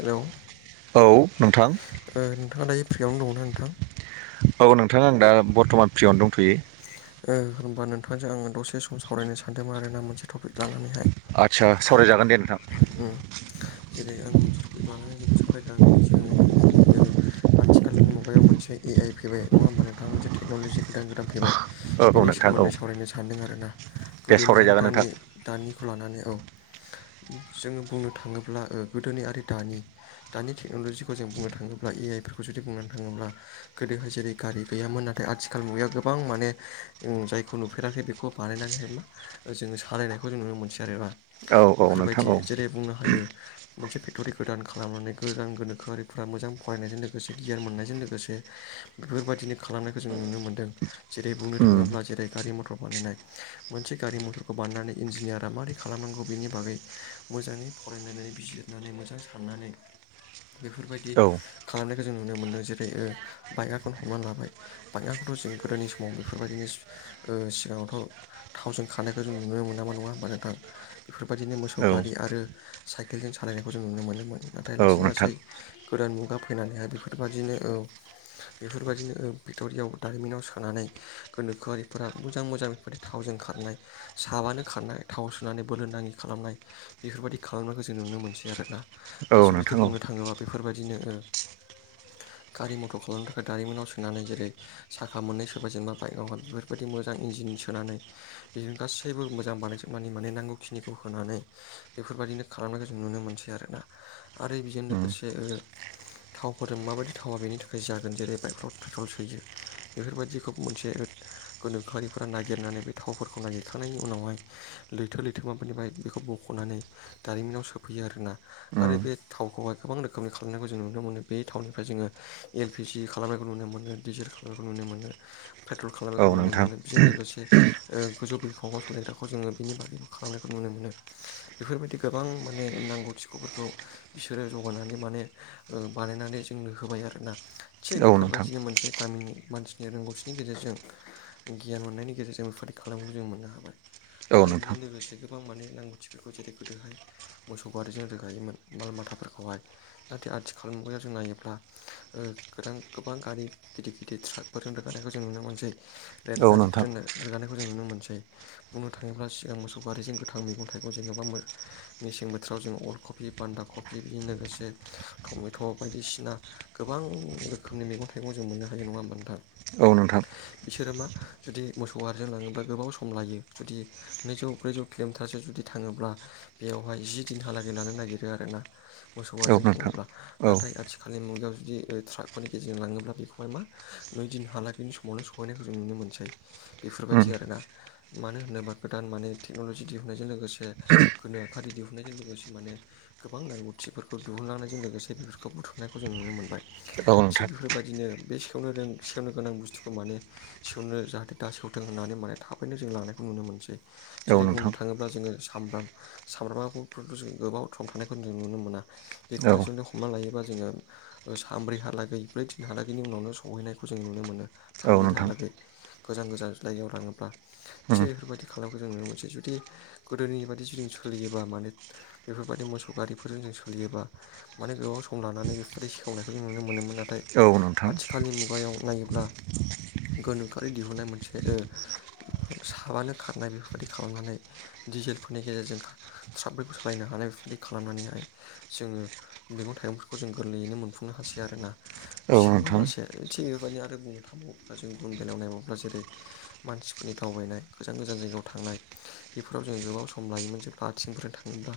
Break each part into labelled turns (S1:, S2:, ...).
S1: Hello ओ
S2: औ नोंथां
S1: नोंथांङा दायो फ्रियावनो दंङना नोंथां?
S2: औ नोंथां आं दा बरथमान फ्रियावनो दंथ'यो।
S1: ओ होनबा नोंथांजों आंङो दसे सम सावरायनो सानदोंमोन आरोना मोनसे टपिक लानानैहाय।
S2: आदसा सावरायजागोन दे नोंथां।
S1: उम जेरै आं मोनसे टपिक लानानै जेखौ सावराय लांदिनि जोंङो जेरै ओ आथिखालनि मुगायाव मोनसे ए आइ फैबाय नंङा होमबा नोंथा मोनसे टेकन'ल'जि गोदान गोदान फैबाय।
S2: औ औ
S1: बिनि
S2: नोंथां औ
S1: सोमोन्दै सावरायनो सानदों आरो ना।
S2: दे
S1: गोदोनि आरो
S2: सावरायजागोन नोंथां
S1: दानि दानिखौ लानानै औ। जोंङो बुंनो थांङोब्ला गोदोनि आरि दानि दानि टेक्न'लजिखौ जों बुंनो थांङोब्ला ए आइ फोरखौ जुदि बुंनो थांङोब्ला गोदोहाय जेरै गारि गैयामोन नाथाय आथिखाल खाल मुगाया गोबां माने जों जायखौ नुफेराखै बेखौ बानायनानैहाय मा जोंङो सालायनाय खौ जों नुनो मोनसै आरोबा।
S2: औ औ नोंथां
S1: बेफोरबायदि
S2: औ
S1: जेरै बुंनो हायो मोनसे फेक्ट'रि गोदान खालामनानै गोदान गोनोखोआरिफ्रा मोजां फरायनायजों लोगोसे गियान मोननायजों लोगोसे बेफोरबायदिनो खालामनायखौ जों नुनो मोनदों। जेरै बुंनो
S2: उम
S1: थांङोब्ला जेरै गारि मथर बानायनाय। मोनसे गारि मथरखौ बानायनानै इन्जिनियारा मारै खालामनांगौ बेनि बागै मोजांङै फरायनानै बिजिरनानै मोजां साननानै बेफोरबायदि
S2: औ
S1: खालामनायखौ जों नुनो मोनदों जेरै ओ बाइकआखौनो हमनान लाबाय बाइकआ बोथ' जों गोदोनि समाव बेफोरबायदिनो ओ सिगांङावथ' थावजों खारनायखौ जों नुनो मोनामोन नंङा होमबा नोंथां। बेफोरबायदिनो मोसौ
S2: औ
S1: गारि आरो साइकेलजों सालायनायखौ जों नुनो मोनोमोन नाथाय
S2: औ
S1: लासै
S2: नोंथां
S1: लासै गोदान मुगा फैनानैहाय बेफोरबायदिनो औ बेफोरबायदिनो ओ फेकट'रियाव दारिमिनाव सोनानै गोनोखोआरिफोरा मोजां मोजां बेफोरदि थावजों खारनाय साबानो खारनाय थाव सोनानै बोलो नाङि खालामनाय बेफोरबायदि खालामनायखौ जों नुनो मोनसै आरो ना
S2: औ नोंथां
S1: आसलथे
S2: औ
S1: बुंनो थाङोबा बेफोरबायदिनो ओ गारि मथर खालामनो थाखाय दारिमिनाव सोनानै जेरै साखा मोननै सोबाय जेनेबा बाइकआवहाय बेफोरबायदि मोजां इन्जिन सोनानै बिदिनो गासैबो मोजां बानायजोबनानै माने नांगौखिनिखौ होनानै बेफोरबायदिनो खालामनायखौ जों नुनो मोनसै आरोना आरो बेजों
S2: उम
S1: लोगोसे ओ थावफोरजों माबायदि थावा बेनि थाखाय जागोन जेरै बाइकफ्राव पेट्रल सोयो बेफोरबायदिखौ मोनसे ओथ गोनोखोआरिफोरा नागिरनानै बे थावफोरखौ नागिरखांनायनि उनावहाय लैथो लैथोमाफोरनिफ्राय बेखौ बख ख'नानै दारिमिनाव सोफैयो आरोना आरो
S2: उम
S1: बे थावखौहाय गोबां रोखोमनि खालामनायखौ जों नुनो मोनो बे थावनिफ्राय जोङो एलपिजि खालामनायखौ नुनो मोनो दिजेल खालामनायखौ नुनो मोनो पेट्रल
S2: औ
S1: खालामनायखौ नुनो
S2: नोंथां
S1: मोनो बिजों लोगोसे ओ गोजौ बिरखंआव सालायग्राखौ जोङो बेनि बागैबो खालामनायखौ नुनो मोनो बेफोरबायदि गोबां माने नांगौ थिख'फोरखौ बिसोरो जगायनानै माने ओ बानायनानै जोंनो होबाय आरोना थिग
S2: औ नोंथां
S1: बेफोरबायदिनो मोनसे गामिनि मानसिनि रोंगौथिनि गेजेरजों गियान मोननायनि गेजेरजों बेफोरबायदि खालामनायखौ जों मोननो हाबाय
S2: औ
S1: आरो बेजों
S2: नोंथां
S1: लोगोसे गोबां माने नांगौथिफोरखौ जेरै गोदोहाय मोसौ गारिजों रोगायोमोन माल माथाफोरखौहाय नाथाय आथिखाल मुगायाव जों नायोब्ला ओ गोदां गोबां गारि गिदि गिद दि ट्राकफोरजों रोगानायखौ जों नुनो मोनसै
S2: औ नोंथां औ नोंथां
S1: रेलगारिफोर जोंनो रोगानायखौ जों नुनो मोनसै बुंनो थाङोब्ला सिगां मोसौ गारिजों गोथां मैगं थाइगं जेन'बा मेसें बोथोराव जों अल कफि बान्दा कफि बेजों लोगोसे टमेट' बायदिसिना गोबां रोखोमनि मैगं थाइगं जों मोननो हायो नङा होमबा नोंथां?
S2: औ नोंथां
S1: बिसोरो मा जुदि मोसौ गारिजों लाङोब्ला गोबाव सम लायो जुदि नैजौ ब्रैजौ किल'मिटारसे जुदि थाङोब्ला बेयाहाय जि दिनहालागै लानो नागिरो आरोना मोसौ गारिजों थाङोब्ला
S2: औ उम
S1: नाथाय आथिखालनि मुगायाव जुदि ओ ट्राकफोरनि गेजेरजों लाङोब्ला बेखौ खौहाय मा नैदिन हालागैनि समावनो सहैनायखौ जों नुनो मोनसै बेफोरबायदि आरोना। मानो होनोबा गोदान माने टेक्न'लजि दिहुननायजों लोगोसे गोनोखोआरि दिहुननायजों लोगोसे माने गोबां नांगौथिफोरखौ दिहुनलांनायजों लोगोसे बेफोरखौ बुथुमनायखौ जों नुनो मोनबाय।
S2: औ नोंथां
S1: थिग बेफोरबायदिनो बे सेवनोरों सेवनो गोनां बुस्थुखौ माने सौवनो जाहाथे दा सौवथों होननानै माने थाबैनो जों लांनायखौ नुनो मोनसै।
S2: औ
S1: जेरै बुंनो
S2: नोंथां
S1: थाङोब्ला जोङो सामब्राम सामब्रामाखौ फोरखौ जों गोबाव सम थानायखौ जों नुनो मोना बेखौहाय
S2: औ
S1: जुनथे हमना लायोब जोङो ओ सनब्रै हालागै ब्रै थिन हालाग बेनि उनावनो सहैनायखौ जों नुनो मोनो थाम
S2: औ नोंथां
S1: दिनहालागै। गोजान गोजान ज्लायगायाव लाङोब्ला
S2: उम
S1: थिग बेफोरबायदि खालामखौ जों नुनो मोनसे जुदि गोदोनि बायदि जुदि जों सोलियोबा माने बेफोरबायदि मोसौ गारिफोरजों जों सोलियोबा माने गोबाव सम लानानै बेफोरबायदि सेवनायखौ जों नुनो मोनोमोन नाथाय
S2: औ नोंथां
S1: आथिखालनि मुगायाव नायोब्ला गोनोखोआरि दिहुनाय मोनसे ओ साबानो खारनाय बेफोरबायदि खालामनानै दिडिजेलफोरनि गेजेरजों ट्राफखौ सालायनो हानाय बेफोरबादि खालामनानैहाय जोङो मैगं थाइगंफोरखौ जों गोरलैयैनो मोनफुंनो हासै आरोना
S2: औ नोंथां उम
S1: थ'वलासे थिग बेबदिनो आरो बुंनो थाङबोब्ला जों गुबुन बेलायाव नायबोब्ला जेरै मानसिफोरनि दावबायनाय गोजान गोजान जायगायाव थांनाय बेफोराव जों गोबाव सम लायोमोन जे बाथिंफोरजों थाङोब्ला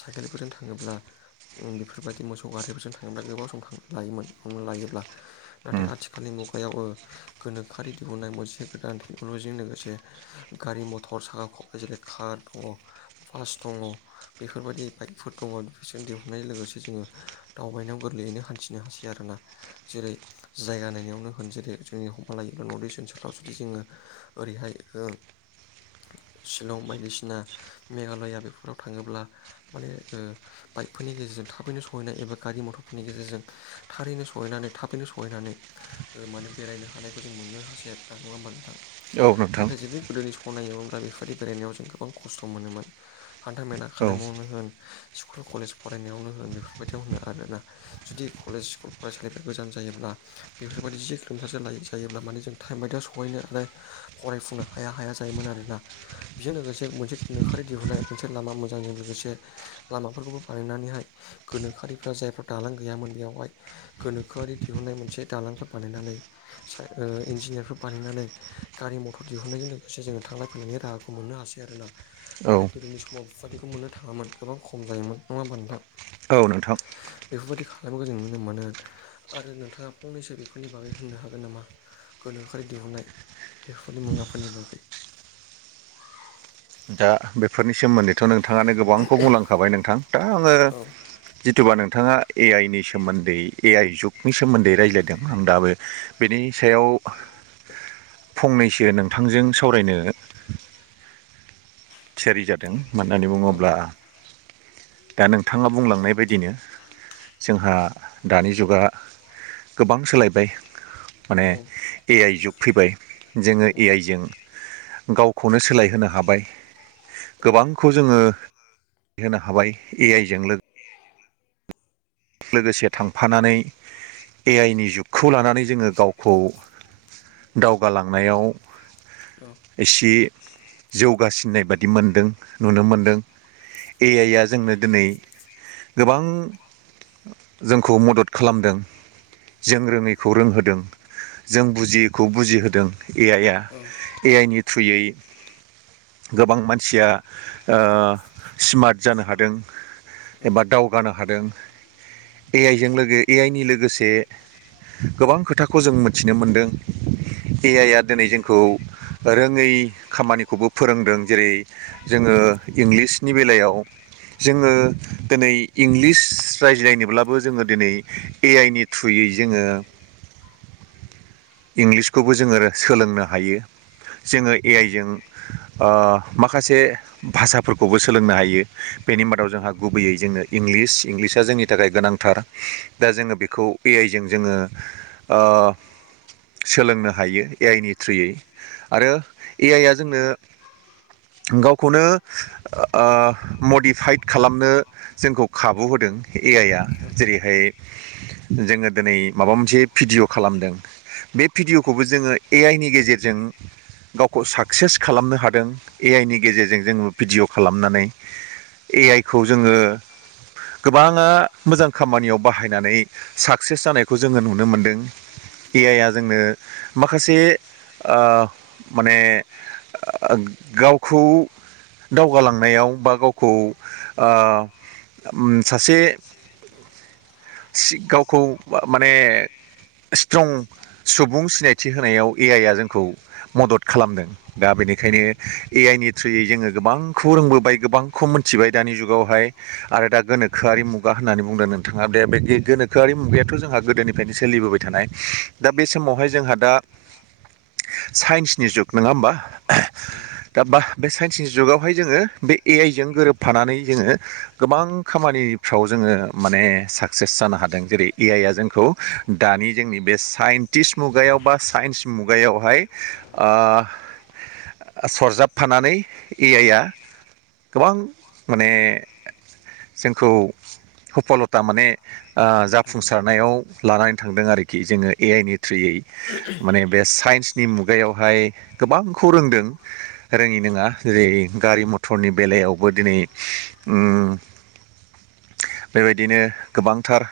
S1: साइकेलफोरजों थाङोब्ला बेफोरबायदि मोसौ गारिफोरजों थाङोब्ला गोबाव सम लायोमोन हमना लायोब्ला। नाथाय आथिखालनि मुगायाव ओ गोनोखोआरि दिहुननाय मोनसे गोदान टेक्न'ल'जिजों लोगोसे गारि मथर साखा खब्रै जेरै कार दङ, बास दङ बेफोरबायदि बाइकफोर दङ बेफोरजों दिहुननाय लोगोसे जोङो दावबायनायाव गोरलैयैनो हान्थिनो हासै आरोना जेरै। जायगा नायावनो होन जेरै जोंनि हमा लायोब्ला नर्थ इस्ट ओनसोलाव जुदि जोङो ओरैहाय ओ शिलं बायदिसिना मेघालया बेफोराव थाङोब्ला मानेओ बाइकफोरनि गेजेरजों थाबैनो सहैनाय एबा गारि मथरफोरनि गेजेरजों थारैनो सहैनानै थाबैनो सहैनानै ओ माने बेरायनो हानायखौ जों मोननो हासै आरोना नङा होमबा नोंथां।
S2: औ नोंथां
S1: नाथाय जुदि गोदोनि सनायोमोनब्ला बेफोरदि बेरायनायाव जों गोबां खस्थ' मोनोमोन। हान्थाामेला
S2: औ
S1: खालामबावनो होन। स्कुल कलेज फरायनायावनो होन बेफोरबायदियाव होनो आरोना जुदि कलेज स्कुल फरायसालि। गोजान जायोब्ला बेफोरबायदि जि किल'मिटारसो लायो जायोब्ला माने जों टाइम बायदियाव सहैनो हानाय। फरायफुनो हाया हाया जायोमोन आरोना। बेजों लोगोसे मोनसे गोनोखोरि दिहुननाय मोनसे लामा मोजांजों लोगोसे लामाफोरखौबो बानायनानैहाय। गोनोआरिफ्रा जायफ्रा दालां गैयामोन बेयावहाय। गोनोखोआरि दिहुनाय मोनसे दालांफोर बानायनानै इन्जिनियारफोर बानायनानै। गारि मथर दिहुननायजों लोगोसे जोङो थांलाय फैलायनि राहाखौ मोननो हासै आरोना। नाथाय
S2: औ
S1: गोदोनि समाव बेफाथिखौ मोननो थाङामोन गोबां खम जायोमोन नङा होमबा नोंथां।
S2: औ नोंथां।
S1: बेफोरबायदि खालामनायखौ जों नुनो मोनो। आरो नोंथाङा फंनैसो बेफोरनि बागै होननो हागोन नामा? गोनोखोयारि दिहुननाय। बेफोरनि मुवाफोरनि बागै।
S2: दा बेफोरनि सोमोन्दैथ' नोंथाङानो गोबांखौ बुंलांखाबाय नोंथां दा आङो
S1: औ
S2: जिथुबा नोंथाङा ए आइ नि सोमोन्दै ए आइ जुगनि सोमोन्दै रायज्लायदों आं दाबो बेनि सायाव फंनैसो नोंथांजों सावरायनो। थियारि जादों मानोहोननानै
S1: औ
S2: बुङोब्ला। दा नोंथाङा बुंलांनाय बायदिनो जोंहा। दानि जुगा गोबां सोलायब बाय माने ए आइ जुग फैबाय जोङो ए आइ जों गावखौनो सोलायहोनो हाबाय। गोबांखौ जोङो होनो हाबाय ए आइ ज लोगो लोगोसे थांफानानै ए आइ नि जुगखौ लानानै जोङो गावखौ दावगालांनायाव।
S1: औ
S2: एसे जौगासिननाय बादि मोनदों नुनो मोनदों। ए
S1: औ
S2: आइ आ जोंनो दिनै गोबां। जोंखौ मदद खालामदों। जों रोङैखौ रोंहोदों जों बुजियैखौ बुजिहोदों ए आइया। ए आइ नि थ्रुयै गोबां मान मानसिया सिमार्ट जानो हादों
S1: औ
S2: एबा दावगानो हादों। ए आइजों लोगो ए आइ नि लोगोसे गोबां खोथाखौ जों मिथिनो मोन्दों। ए आइ आ दिनै जोंखौ रोङै खामानिखौबो फोरोंदों जेरै जोङो इंलिसनि बेलायाव जोङो दिनै इंलिस। रायज्लायनोब्लाबो जोङो दिनै ए आइ नि थ्रुयै जोङो इंलिसखौबो जोङो रो सोलोंनो हायो। जोङो ए आइजों ओ माखासे भाषाफोरखौबो सोलोंनो हायो बेनि मादाव जोंहा गुबैयै जोंङो इंलिस इंलिस नि थाखाय गोनांथार दा जोङो बेखौ ए आइ जों जोङो ओ सोलोंनो हायो ए आइ नि थ्रुयै आरो ए आइ आ जोंनो गावखौनो ओ मडिफाइद खालामनो जोंखौ खाबु होदों। ए आइ आ जेरैहाय जोङो दिनै माबा मोनसे भिडिय' खालामदों बे भिडिअ'खौबो जोङो ए आइ नि गेजेरजों गाव साक्सेस खालामनो हादों ए आइ नि गेजेरजों जोङो भिडिय' खालामनानै। ए आइ खौ जोङो गोबाङा मोजां खामानियाव बाहायनानै साक्सेस जानायखौ जोङो नुनो मोनदों
S1: औ
S2: ए आइ आ जोंनो माखासे ओ माने ओ गावखौ दावगालांनायाव बा गावखौ
S1: सासे
S2: गावखौ माने सिथ्रं सुबुं सिनायथि होनायाव ए आइ आ जोंखौ मदद खालामदों। दा
S1: औ
S2: बेनिखायनो ए आइ नि थ्रुयै जोङो गोबांखौ रोंबोबाय गोबांखौ मिथिबाय दानि जुगावहाय। आरो दा गोनोख खोआरि मुगा होन्नानै बुंदों नोंथाङा बे बे गोनोखोआरि मुगायाथ' जोंहा गोदोनिफ्रायनो सोलिबोबाय थानाय। दा बे समावहाय जोंहा दा
S1: [unintelligible]
S2: साइन्सनि जुग नङा होमबा?
S1: औ
S2: दा बा बे साइन्सनि जुगावहाय जोङो बे ए आइ जों गोरोबफानानै जोङो गोबां खामानिफ्राव जोङो माने साक्सेस जानो हादों जेरै ए आइ आ जोंखौ दानि जोंनि बे साइन्टिस्ट मुगायाव बा साइन्स मुगायावहाय आ सरजाबफानानै ए आइ आ गोबां माने जोंखौ
S1: मदद होदों औ
S2: हुफलथा माने आ जाफुंसारनायाव लानानै थांदों आरोखि जोङो ए आइ नि थ्रुयै माने बे साइन्स नि मुगायावहाय गोबांखौ रोंदों रोङि नङा जेरै गारि मथरनि बेलायावबो दिनै बेबायदिनो गोबांथार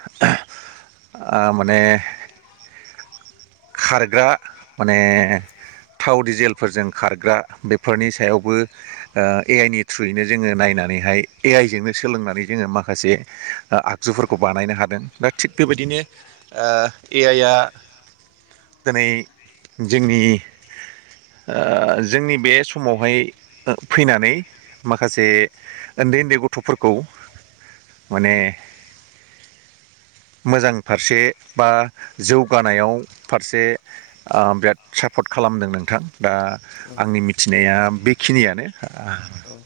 S2: आ माने खारग्रा माने थाव दिजेलफोरजों खारग्रा बेफोरनि सायावबो ओ ए आइ नि थ्रुयैनो जोङो नायनानैहाय ए आइजोंनो सोलोंनानै जोङो माखासे आगजुफोरखौ बानायनो हादों दा थिग बेबायदिनो ओ ए आइ आ दिनै जोंनि ओ जोंनि बे समावहाय फैनानै माखासे उन्दै उन्दै गथ'फोरखौ माने मोजां फारसे बा जौगानायाव फारसे आ बिराद सापर्ट खालामदों नोंथां दा आंनि मिथिनाया बेखिनियानो
S1: औ।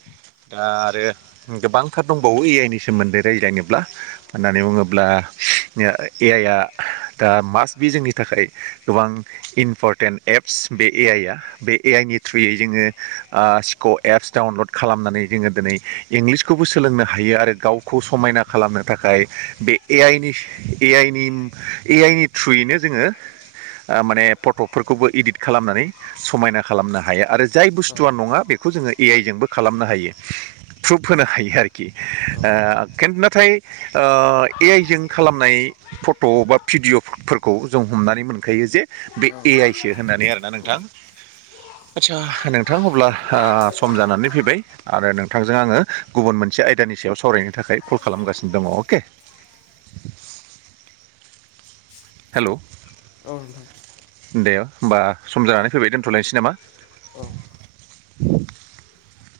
S2: आ आरो गोबांथार दंबावो ए आइ नि सोमोन्दै रायज्लायनोब्ला। होननानै बुङोब्ला ए आइआ दा मास बि जोंनि थाखाय गोबां इमपरटेन्ट एप्स बे ए आइ आ बे ए आइ नि थ्रुयै जोङो सिक' एप्स डाउनलड खालामनानै जोङो दिनै इंलिसखौबो सोलोंनो हायो आरो गावखौ समायना खालामनो। थाखाय बे ए आइ नि आइ नि ए आइ नि थ्रुयैनो जोङो ओ माने फट'फोरखौबो इदिट खालामनानै समायना खालामनो हायो आरो जाय बुस्थु नङा बेखौ जोङो ए आइ जोंबो खालामनो हायो। प्रुफ होनो हायो आरोखि। ओ खेथ नाथाय ओ ए आइ जों खालामनाय फट' बा भिडिअ'फोरखौ जों हमनानै मोनखायो जे बे
S1: औ
S2: ए आइ सो होननानै आरोना नोंथां। आच्छा नोंथां अब्ला
S1: औ
S2: सम जानानै फैबाय आरो नोंथांजों आङो गुबुन मोनसे आयदानि सायाव सा सावरायनो थाखाय कल खालामगासिनो दङ अके हेलौ
S1: औ नोंथां।
S2: दे होमबा सम जानानै फैबाय दोन्थ'लायनोसै नामा?
S1: औ